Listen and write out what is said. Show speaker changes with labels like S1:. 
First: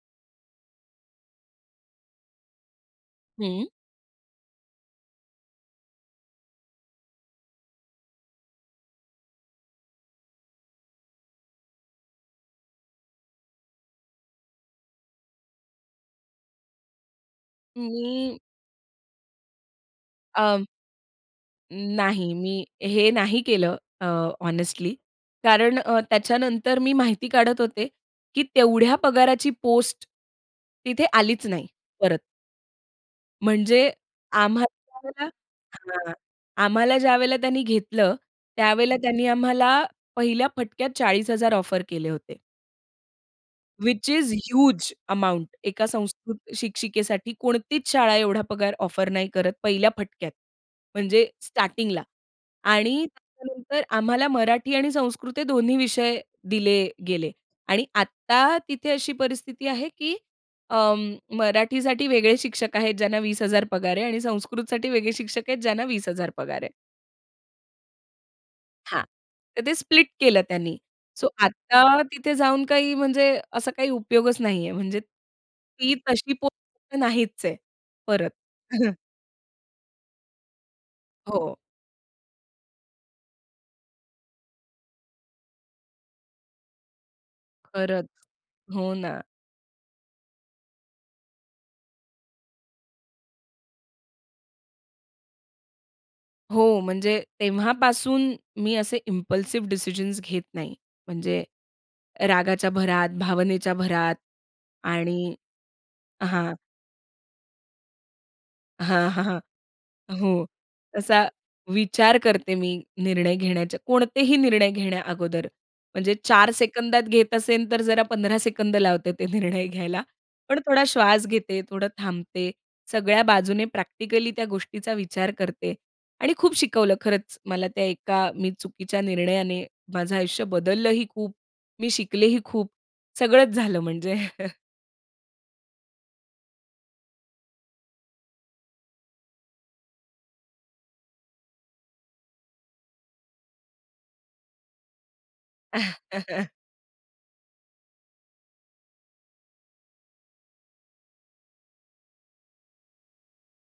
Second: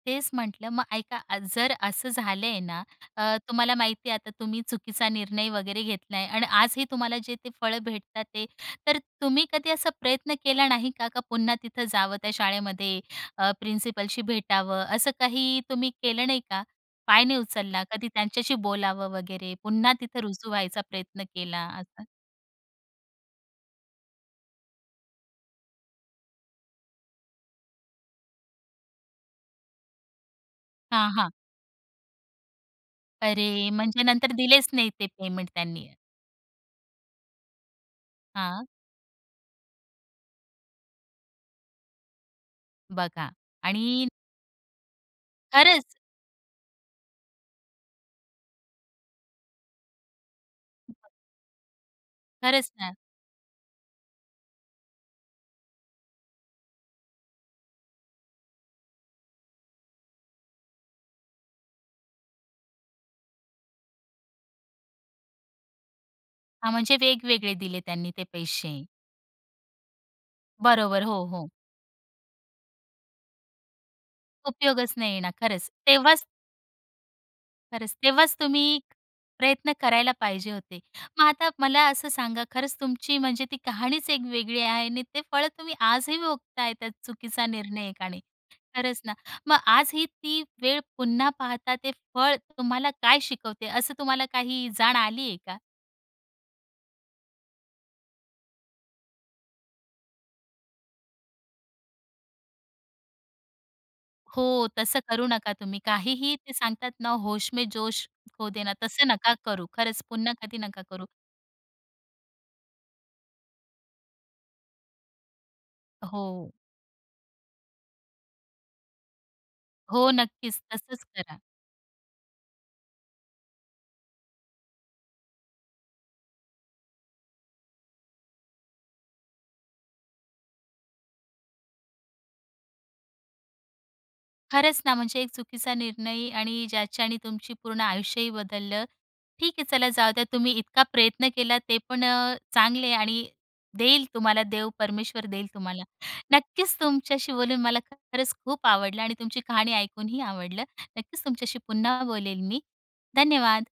S1: तेच म्हटलं मग ऐका, जर असं झालं ना अ,
S2: हं.
S1: तुम्हाला माहिती आहे आता तुम्ही चुकीचा निर्णय वगैरे घेतला आहे. आणि आजही तुम्हाला जे ते फळं भेटत आहेत तर तुम्ही कधी असा प्रयत्न केला नाही का? का पुन्हा तिथं जावं त्या शाळेमध्ये अ, प्रिन्सिपलशी भेटावं, असं काही तुम्ही केलं नाही का, पाय नाही उचलला कधी
S2: मी.
S1: त्यांच्याशी बोलावं वगैरे. पुन्हा तिथं रुजू
S2: अं
S1: व्हायचा प्रयत्न केला असं?
S2: नाही, मी हे नाही केलं अ, हॉनेस्टली. कारण अ, त्याच्यानंतर मी माहिती काढत होते की, तेवढ्या पगाराची पोस्ट, तिथे
S1: हां, हां.
S2: आलीच नाही परत.
S1: अरे!
S2: म्हणजे
S1: म्हणजे नंतर दिलेच नाही ते
S2: आम्हाला
S1: पेमेंट
S2: [unintelligible]
S1: त्यांनी.
S2: हां. आम्हाला ज्यावेळेला त्यांनी घेतलं
S1: हां.
S2: त्यावेळेला त्यांनी आम्हाला पहिल्या फटक्यात 40,000 ऑफर केले होते.
S1: बघा. आणि
S2: व्हिच इस ह्यूज अमाउंट
S1: खरंच.
S2: एका संस्कृत शिक्षिकेसाठी कोणतीच शाळा एवढा पगार ऑफर नाही करत पहिल्या फटक्यात.
S1: [unintelligible]
S2: म्हणजे स्टार्टिंगला
S1: खरंच ना.
S2: आणि त्याच्यानंतर आम्हाला मराठी आणि संस्कृत हे दोन्ही विषय दिले गेले. आणि आत्ता तिथे अशी परिस्थिती आहे की अं, मराठीसाठी वेगळे शिक्षक आहेत ज्यांना 20,000 पगार आहे आणि संस्कृतसाठी वेगळे शिक्षक आहेत ज्यांना 20,000 पगार
S1: हां,
S2: आहे.
S1: म्हणजे वेगवेगळे दिले त्यांनी ते पैसे.
S2: हां, तर ते स्प्लिट केलं त्यांनी
S1: बरोबर. हो,
S2: सो
S1: हो.
S2: आत्ता तिथे जाऊन काही म्हणजे असा काही उपयोगच नाहीये,
S1: उपयोगच
S2: म्हणजे
S1: नाहीये ना, खरंच.
S2: ती
S1: तेव्हाच
S2: तशी पोस्ट नाहीच आहे
S1: खरंच,
S2: परत.
S1: तेव्हाच तुम्ही प्रयत्न करायला पाहिजे होते. मग आता
S2: हो.
S1: मला असं सांगा खरंच तुमची म्हणजे ती कहाणीच एक वेगळी आहे आणि ते फळ तुम्ही आजही भोगताय, त्या चुकीचा निर्णय
S2: खरंच,
S1: एकाने.
S2: हो
S1: खरंच ना,
S2: ना.
S1: मग आजही ती वेळ पुन्हा पाहता ते फळ तुम्हाला काय शिकवते? असं तुम्हाला काही जाण आली आहे का?
S2: हो. म्हणजे तेव्हापासून मी असे इम्पल्सिव्ह डिसिजन्स घेत नाही. म्हणजे रागाच्या भरात, भावनेच्या भरात
S1: हो, तसं करू
S2: आणि
S1: नका तुम्ही काहीही ते
S2: हां
S1: सांगतात ना "होश में जोश खो देना," तसं
S2: हां, हां,
S1: नका
S2: हां,
S1: करू, खरंच पुन्हा
S2: हो
S1: कधी नका करू.
S2: तसा विचार करते मी, निर्णय घेण्याच्या कोणतेही निर्णय घेण्या अगोदर म्हणजे 4
S1: हो.
S2: सेकंदात घेत असेल तर जरा 15 सेकंद लावते ते निर्णय घ्यायला.
S1: हो
S2: पण
S1: नक्कीच.
S2: थोडा
S1: तसंच
S2: श्वास
S1: करा.
S2: घेते, थोडं थांबते, सगळ्या बाजूने प्रॅक्टिकली त्या गोष्टीचा विचार करते आणि खूप शिकवलं खरंच मला त्या एका मी चुकीच्या निर्णयाने, माझं आयुष्य बदललंही खूप, मी शिकलेही खूप, सगळंच झालं म्हणजे.
S1: खरंच ना, म्हणजे एक चुकीचा निर्णय आणि ज्याच्याने तुमची पूर्ण आयुष्यही बदललं. ठीक आहे चला जाऊ द्या तुम्ही इतका प्रयत्न केला तेपण अ, चांगले आहे आणि देईल तुम्हाला देव परमेश्वर देईल तुम्हाला. नक्कीच तुमच्याशी बोलून मला खरंच खूप आवडलं आणि तुमची कहाणी ऐकूनही आवडलं. नक्कीच तुमच्याशी पुन्हा बोलेल मी धन्यवाद.